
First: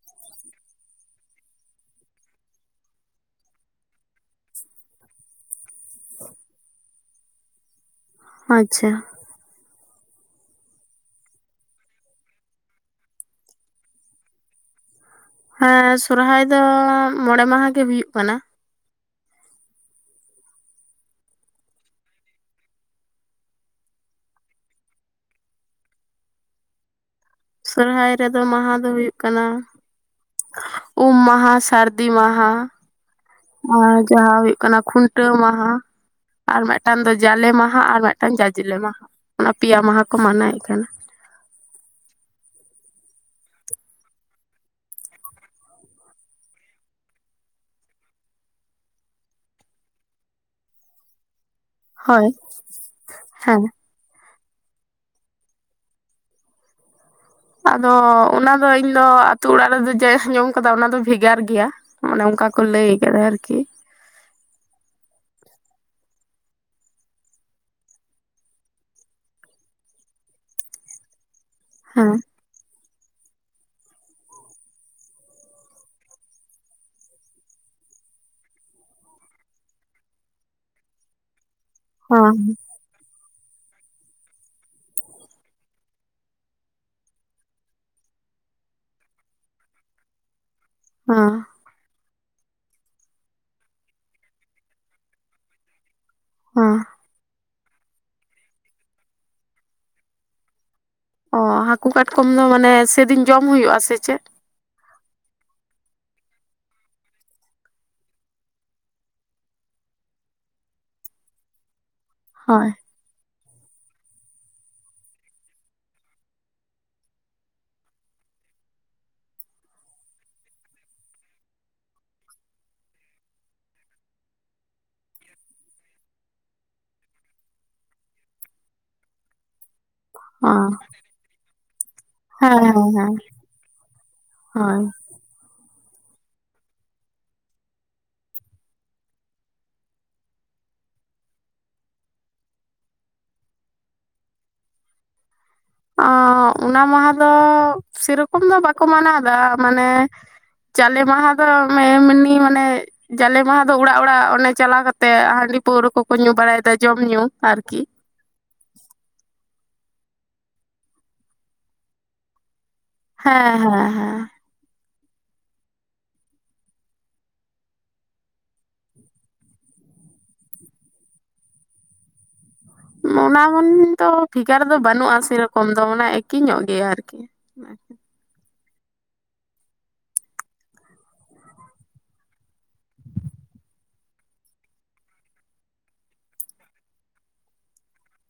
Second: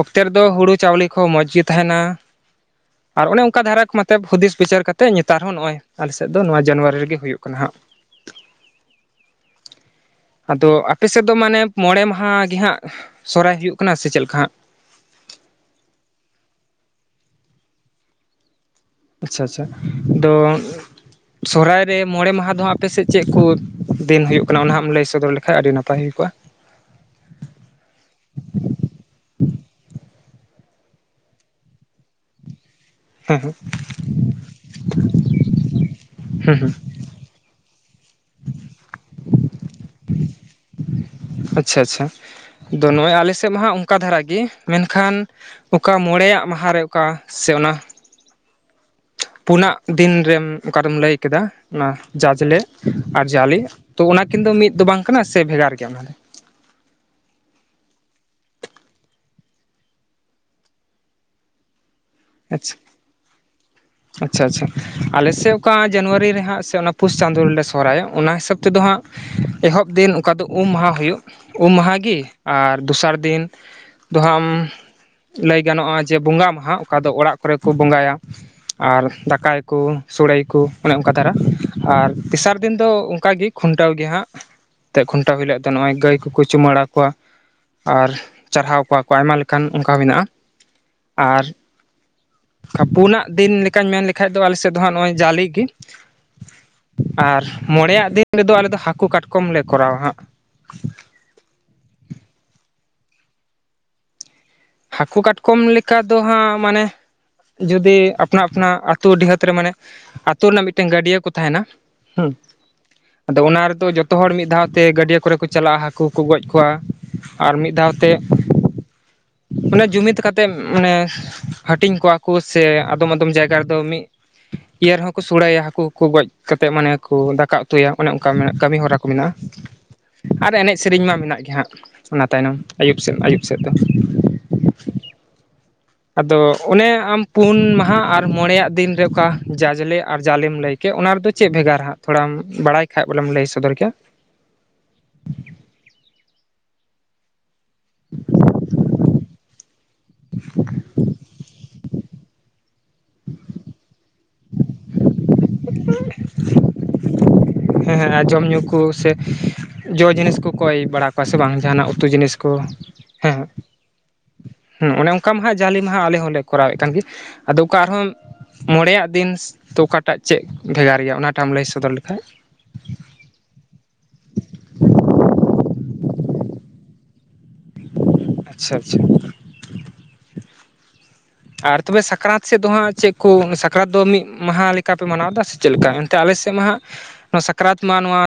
ᱚᱠᱛᱮ ᱨᱮᱫᱚ ᱫᱚ ᱦᱳᱲᱳ ᱪᱟᱣᱞᱮ ᱠᱚ ᱾ ᱠᱚ ᱢᱚᱡᱽ ᱜᱮ ᱛᱟᱸᱦᱮᱱᱟ ᱟᱨ ᱚᱱᱮ ᱚᱱᱠᱟ ᱫᱷᱟᱨᱟ ᱠᱚᱢᱟᱛᱼᱼ ᱯᱷᱩᱫᱤᱥ ᱵᱤᱪᱟᱹᱨ ᱠᱟᱛᱮᱜ ᱱᱮᱛᱟᱨ ᱦᱚᱸ ᱱᱚᱜᱼᱚᱭ ᱟᱞᱮ ᱥᱮᱫ ᱫᱚ ᱱᱚᱣᱟ ᱡᱟᱹᱱᱩᱣᱟᱹᱨᱤ ᱨᱮᱜᱮ ᱦᱩᱭᱩᱜ ᱠᱟᱱᱟ ᱦᱟᱸᱜ ᱾ ᱟᱪᱪᱷᱟ ᱾ [inaudible] ᱟᱫᱚ, ᱟᱯᱮᱥᱮᱫ ᱫᱚ ᱢᱟᱱᱮ ᱢᱚᱬᱮ ᱢᱟᱦᱟ ᱜᱮ ᱦᱟᱸᱜ ᱥᱚᱦᱚᱨᱟᱭ ᱦᱩᱭᱩᱜ ᱠᱟᱱᱟ ᱥᱮ ᱪᱮᱜ ᱞᱮᱠᱟ ᱦᱟᱸᱜ? ᱦᱮᱸ ᱥᱚᱨᱦᱟᱭ ᱫᱚ ᱢᱚᱬᱮ ᱢᱟᱦᱟ ᱜᱮ ᱦᱩᱭᱩᱜ ᱠᱟᱱᱟ ᱾ ᱟᱪᱪᱷᱟ ᱟᱪᱪᱷᱟ, ᱟᱫᱚ ᱥᱚᱦᱚᱨᱟᱭ ᱨᱮ ᱢᱚᱬᱮ ᱢᱟᱦᱟ ᱫᱚ ᱦᱟᱸᱜ ᱟᱯᱮ ᱥᱮᱫ ᱪᱮᱜ ᱠᱩ ᱫᱤᱱ ᱦᱩᱭᱩᱜ ᱠᱟᱱᱟ ᱚᱱᱟ ᱦᱚᱢ ᱞᱟᱹᱭ ᱥᱚᱫᱚᱨ ᱞᱮᱠᱷᱟᱡ ᱟᱹᱰᱤ ᱱᱟᱯᱟᱭ ᱦᱩᱭ ᱠᱚᱜᱼᱟ ᱾ ᱥᱚᱨᱦᱟᱭ ᱨᱮᱫᱚ ᱢᱟᱦᱟ ᱫᱚ ᱦᱩᱭᱩᱜ ᱠᱟᱱᱟᱼᱼ ᱩᱢ ᱢᱟᱦᱟ ᱥᱟᱹᱨᱫᱤ ᱢᱟᱦᱟ ᱾ ᱦᱮᱸ ᱦᱮᱸ ᱟᱨ ᱡᱟᱦᱟᱸ ᱦᱩᱭᱩᱜ ᱠᱟᱱᱟ ᱠᱷᱩᱱᱴᱟᱹᱣ ᱢᱟᱦᱟ ᱦᱩᱸ ᱟᱨ ᱦᱩᱸ ᱢᱮᱫᱴᱟᱝ ᱢᱤᱫᱴᱟᱝ ᱫᱚ ᱡᱟᱞᱮ ᱢᱟᱦᱟ ᱟᱨ ᱢᱤᱫᱴᱟᱝ ᱡᱟᱡᱽᱞᱮ ᱢᱟᱦᱟ ᱚᱱᱟ ᱯᱮᱭᱟ ᱢᱟᱦᱟ ᱠᱚ ᱢᱟᱱᱟᱣ ᱮᱜ ᱛᱷᱮᱱᱟ ᱟᱪᱪᱷᱟ ᱟᱪᱪᱷᱟ ᱫᱚ ᱱᱚᱜᱼᱚᱭ ᱟᱞᱮ ᱥᱮᱫ ᱢᱟ ᱦᱟᱜ ᱚᱱᱠᱟ ᱫᱷᱟᱨᱟ ᱜᱤ ᱢᱮᱱᱠᱷᱟᱱ ᱚᱠᱟ ᱢᱚᱲᱮᱭᱟᱜ ᱢᱟᱦᱟ ᱨᱮ ᱚᱠᱟ ᱥᱮ ᱚᱱᱟ ᱯᱩᱱᱟᱜ ᱫᱤᱱᱨᱮᱢ ᱚᱠᱟᱨᱮᱢ ᱞᱟᱹᱭ ᱠᱮᱫᱟ ᱚᱱᱟ ᱦᱳᱭ ᱡᱟᱡᱽᱞᱮ ᱟᱨ ᱡᱟᱞᱮ ᱦᱮᱸ ᱛᱚ ᱚᱱᱟ ᱠᱤᱱ ᱫᱚ ᱢᱤᱫ ᱫᱚ ᱵᱟᱝ ᱠᱟᱱᱟ ᱥᱮ ᱵᱷᱮᱜᱟᱨ ᱜᱮᱭᱟ ᱚᱱᱟᱨᱮ ᱟᱫᱚ ᱚᱱᱟ ᱫᱚ ᱤᱧ ᱫᱚ ᱟᱹᱛᱩ ᱚᱲᱟᱜ ᱨᱮᱫᱚ ᱡᱟᱭ ᱟᱸᱡᱚᱢ ᱠᱟᱫᱟ ᱚᱱᱟ ᱫᱚ ᱵᱷᱮᱜᱟᱨ ᱜᱮᱭᱟ᱾ ᱚᱱᱮ ᱚᱝᱠᱟ ᱠᱚ ᱟᱪᱪᱷᱟ ᱞᱟᱹᱭ ᱟᱠᱟ ᱟᱨᱠᱤ ᱟᱪᱪᱷᱟ ᱟᱪᱪᱷᱟ ᱟᱞᱮᱥᱮ ᱚᱠᱟ ᱡᱟᱱᱩᱣᱟᱨᱤ ᱨᱮ ᱦᱟᱸᱜ ᱥᱮ ᱚᱱᱟ ᱯᱩᱥ ᱪᱟᱸᱫᱳ ᱨᱮᱞᱮ ᱥᱚᱦᱚᱨᱟᱭᱚ ᱚᱱᱟ ᱦᱤᱥᱟᱹᱵ ᱛᱮᱫᱚ ᱦᱟᱸᱜ ᱮᱦᱚᱵ ᱫᱤᱱ ᱚᱠᱟ ᱫᱚ ᱩᱢ ᱢᱟᱦᱟ ᱦᱩᱭᱩᱜ ᱩᱢ ᱢᱟᱦᱟ ᱦᱮᱸ ᱜᱤ? ᱟᱨ ᱫᱚᱥᱟᱨ ᱫᱤᱱ ᱫᱚ ᱦᱟᱸᱢ ᱞᱟᱹᱭ ᱜᱟᱱᱚᱜᱼᱟ ᱡᱮ ᱵᱚᱸᱜᱟ ᱢᱟᱦᱟ ᱚᱠᱟ ᱫᱚ ᱚᱲᱟᱜ ᱠᱚᱨᱮ ᱠᱚ ᱵᱚᱸᱜᱟᱭᱟ ᱟᱨ ᱫᱟᱠᱟᱭᱠᱚ ᱥᱚᱲᱮᱭᱟᱠᱚ ᱚᱱᱮ ᱚᱱᱠᱟ ᱫᱟᱨᱟ ᱟᱨ ᱦᱮᱸ ᱛᱮᱥᱟᱨ ᱫᱤᱱ ᱫᱚ ᱚᱝᱠᱟᱜᱤ ᱠᱷᱩᱱᱴᱟᱹᱣ ᱜᱮ ᱦᱟᱸᱜ ᱛᱮ ᱠᱷᱩᱱᱴᱟᱹᱣ ᱦᱩᱭᱞᱳᱜ ᱫᱚ ᱱᱚᱜ-ᱚᱭ ᱜᱟᱹᱭ ᱠᱚᱠᱚ ᱪᱩᱢᱟᱹᱲᱟ ᱠᱚᱣᱟ᱾ ᱟᱨ ᱪᱟᱨᱦᱟᱣ ᱠᱚᱣᱟ ᱠᱚ ᱟᱭᱢᱟ ᱞᱮᱠᱟᱱ ᱚᱱᱠᱟ ᱢᱮᱱᱟᱜᱼᱟ᱾ ᱟᱨ ᱦᱟᱸ ᱯᱩᱱᱟᱜ ᱫᱤᱱ ᱞᱮᱠᱟᱧ ᱢᱮᱱ ᱞᱮᱠᱷᱟᱡ ᱫᱚ ᱟᱞᱮ ᱥᱮᱫ ᱫᱚ ᱦᱟᱸᱜ ᱱᱚᱜᱼᱚᱭ ᱡᱟᱞᱤ ᱜᱤ᱾ [unintelligible] ᱟᱨ ᱢᱚᱲᱮᱭᱟᱜ ᱫᱤᱱ ᱨᱮᱫᱚ ᱟᱞᱮ ᱫᱚ ᱦᱟᱹᱠᱳ ᱠᱟᱴᱠᱚᱢ ᱞᱮ ᱠᱚᱨᱟᱣ-ᱟ ᱦᱟᱸᱜ᱾ ᱚ ᱦᱟᱹᱠᱩ ᱠᱟᱴᱠᱚᱢ ᱫᱚ ᱢᱟᱱᱮ ᱥᱮᱫᱤᱱ ᱡᱚᱢ ᱦᱩᱭᱩᱜᱼᱟ? ᱥᱮ ᱪᱮᱫ ᱦᱟᱹᱠᱳ ᱠᱟᱴᱠᱚᱢ ᱞᱮᱠᱟ ᱫᱚ ᱦᱟᱸᱜ ᱢᱟᱱᱮ ᱡᱩᱫᱤ ᱟᱯᱱᱟ ᱟᱯᱱᱟ ᱟᱛᱳ ᱰᱤᱦᱟᱹᱛ ᱨᱮ ᱢᱟᱱᱮ ᱟᱛᱳ ᱨᱮᱱᱟᱜ ᱢᱤᱫᱴᱮᱱ ᱜᱟᱹᱰᱭᱟᱹ ᱠᱚ ᱛᱟᱦᱮᱱᱟ ᱦᱮᱸ ᱦᱳᱭ ᱟᱫᱚ ᱚᱱᱟ ᱨᱮᱫᱚ ᱡᱚᱛᱚ ᱦᱚᱲ ᱢᱤᱫ ᱫᱷᱟᱣᱛᱮ ᱜᱟᱹᱰᱭᱟᱹ ᱠᱚᱨᱮ ᱠᱚ ᱪᱟᱞᱟᱜᱼᱟ ᱦᱟᱹᱠᱩ ᱠᱚ ᱜᱚᱡ ᱠᱚᱣᱟ ᱟᱨ ᱢᱤᱫ ᱫᱷᱟᱣᱛᱮ ᱚᱱᱮ ᱡᱩᱢᱤᱛ ᱠᱟᱛᱮᱢ ᱢᱟᱱᱮ ᱦᱟᱹᱴᱤᱧ ᱠᱚᱣᱟ ᱠᱳ ᱥᱮ ᱟᱫᱚᱢ ᱟᱫᱚᱢ ᱡᱟᱭᱜᱟ ᱨᱮᱫᱚ ᱢᱤᱫ ᱤᱭᱟᱹ ᱨᱮᱦᱚᱸᱠᱚ ᱥᱳᱲᱮᱭᱟ ᱦᱟᱹᱠᱩ ᱠᱚ ᱜᱚᱡ ᱠᱟᱛᱮᱫ ᱢᱟᱱᱮ ᱠᱚ ᱫᱟᱠᱟ ᱩᱛᱩᱭᱟ ᱚᱱᱮ ᱚᱝᱠᱟ ᱠᱟᱹᱢᱤ ᱦᱚᱨᱟ ᱠᱚ ᱢᱮᱱᱟᱜᱼᱟ᱾ ᱚ ᱟᱨ ᱮᱱᱮᱡ ᱥᱮᱨᱮᱧ ᱢᱟ ᱢᱮᱱᱟᱜ ᱜᱮ ᱦᱟᱸᱜ ᱚᱱᱟ ᱛᱟᱭᱱᱚᱢ ᱦᱮᱸ ᱦᱮᱸ ᱟᱭᱩᱵ ᱦᱮᱸ ᱥᱮᱫ ᱟᱭᱩᱵ ᱥᱮᱫ ᱫᱚ᱾ ᱦᱳᱭ ᱟᱫᱚ ᱚᱱᱮ ᱟᱢ ᱯᱩᱱ ᱢᱟᱦᱟ ᱟᱨ ᱢᱚᱲᱮᱭᱟᱜ ᱫᱤᱱ ᱨᱮ ᱚᱠᱟ ᱡᱟᱡᱽᱞᱮ ᱟᱨ ᱡᱟᱞᱮᱢ ᱞᱟᱹᱭ ᱠᱮᱜ ᱚᱱᱟ ᱨᱮᱫᱚ ᱪᱮᱫ ᱵᱷᱮᱜᱟᱨ ᱦᱟᱜ ᱛᱷᱚᱲᱟᱢ ᱵᱟᱲᱟᱭ ᱠᱷᱟᱜ ᱵᱚᱞᱮᱢ ᱞᱟᱹᱭ ᱥᱚᱫᱚᱨ ᱠᱮᱭᱟ᱾ ᱚᱸ ᱚᱱᱟ ᱢᱟᱦᱟ ᱫᱚ ᱥᱮᱨᱚᱠᱚᱢ ᱫᱚ ᱵᱟᱠᱚ ᱢᱟᱱᱟᱣᱫᱟ ᱢᱟᱱᱮ ᱪᱟᱞᱮ ᱢᱟᱦᱟ ᱫᱚ ᱢᱮ ᱮᱢᱱᱤ ᱢᱟᱱᱮ ᱡᱟᱞᱮ ᱢᱟᱦᱟ ᱫᱚ ᱚᱲᱟᱜ ᱚᱲᱟᱜ ᱚᱱᱮ ᱪᱟᱞᱟᱣ ᱠᱟᱛᱮᱜ ᱦᱟᱺᱰᱤ ᱯᱟᱹᱣᱨᱟᱹ ᱠᱚᱠᱚ ᱧᱩ ᱵᱟᱲᱟᱭᱮᱫᱟ ᱡᱚᱢ ᱧᱩ ᱟᱨᱠᱤ ᱦᱮᱸ ᱦᱮᱸ ᱡᱚᱢ ᱧᱩ ᱠᱩ ᱥᱮ ᱡᱚ ᱡᱤᱱᱤᱥ ᱠᱚ ᱠᱚᱭ ᱵᱟᱲᱟ ᱠᱚᱣᱟ ᱥᱮ ᱵᱟᱝ ᱡᱟᱦᱟᱱᱟᱜ ᱩᱛᱩ ᱡᱤᱱᱤᱥ ᱠᱚ᱾ ᱦᱮᱸ ᱦᱮᱸ ᱦᱮᱸ᱾ ᱦᱮᱸ ᱚᱱᱮ ᱚᱱᱠᱟ ᱢᱟᱦᱟᱜ ᱡᱟᱞᱮ ᱢᱟᱦᱟ ᱟᱞᱮ ᱦᱚᱸᱞᱮ ᱠᱚᱨᱟᱣᱮᱫ ᱠᱟᱱ ᱜᱮ ᱟᱫᱚ ᱚᱠᱟ ᱟᱨᱦᱚᱸᱼᱼ ᱢᱚᱬᱮᱭᱟᱜ ᱫᱤᱱ ᱛᱚ ᱚᱠᱟᱴᱟᱜ ᱪᱮᱜ ᱵᱷᱮᱜᱟᱨ ᱜᱮᱭᱟ, ᱚᱱᱟᱴᱟᱜ ᱮᱢ ᱞᱟᱹᱭ ᱥᱚᱫᱚᱨ ᱞᱮᱠᱷᱟᱜᱼᱼ ᱚᱱᱟ ᱢᱟᱱᱮ ᱫᱚ ᱵᱷᱮᱜᱟᱨ ᱫᱚ ᱵᱟᱹᱱᱩᱜᱼᱟ ᱥᱮᱨᱚᱠᱚᱢ ᱫᱚ ᱚᱱᱟ ᱮᱠᱤ ᱧᱚᱜ ᱜᱮᱭᱟ ᱟᱨᱠᱤ᱾ ᱟᱪᱪᱷᱟ ᱟᱪᱪᱷᱟ᱾ ᱟᱨ ᱛᱚᱵᱮ ᱥᱟᱠᱨᱟᱛ ᱥᱮᱫ ᱫᱚ ᱦᱟᱸᱜ ᱪᱮᱫ ᱠᱚ ᱥᱟᱠᱨᱟᱛ ᱫᱚ ᱢᱤᱫ ᱢᱟᱦᱟ ᱞᱮᱠᱟ ᱯᱮ ᱢᱟᱱᱟᱣ ᱮᱫᱟ ᱥᱮ? ᱪᱮᱫ ᱞᱮᱠᱟ ᱮᱱᱛᱮ ᱟᱞᱮ ᱥᱮᱫ ᱢᱟ ᱦᱟᱸᱜ ᱱᱚᱣᱟ ᱥᱟᱠᱨᱟᱛ ᱢᱟ ᱱᱚᱣᱟ᱾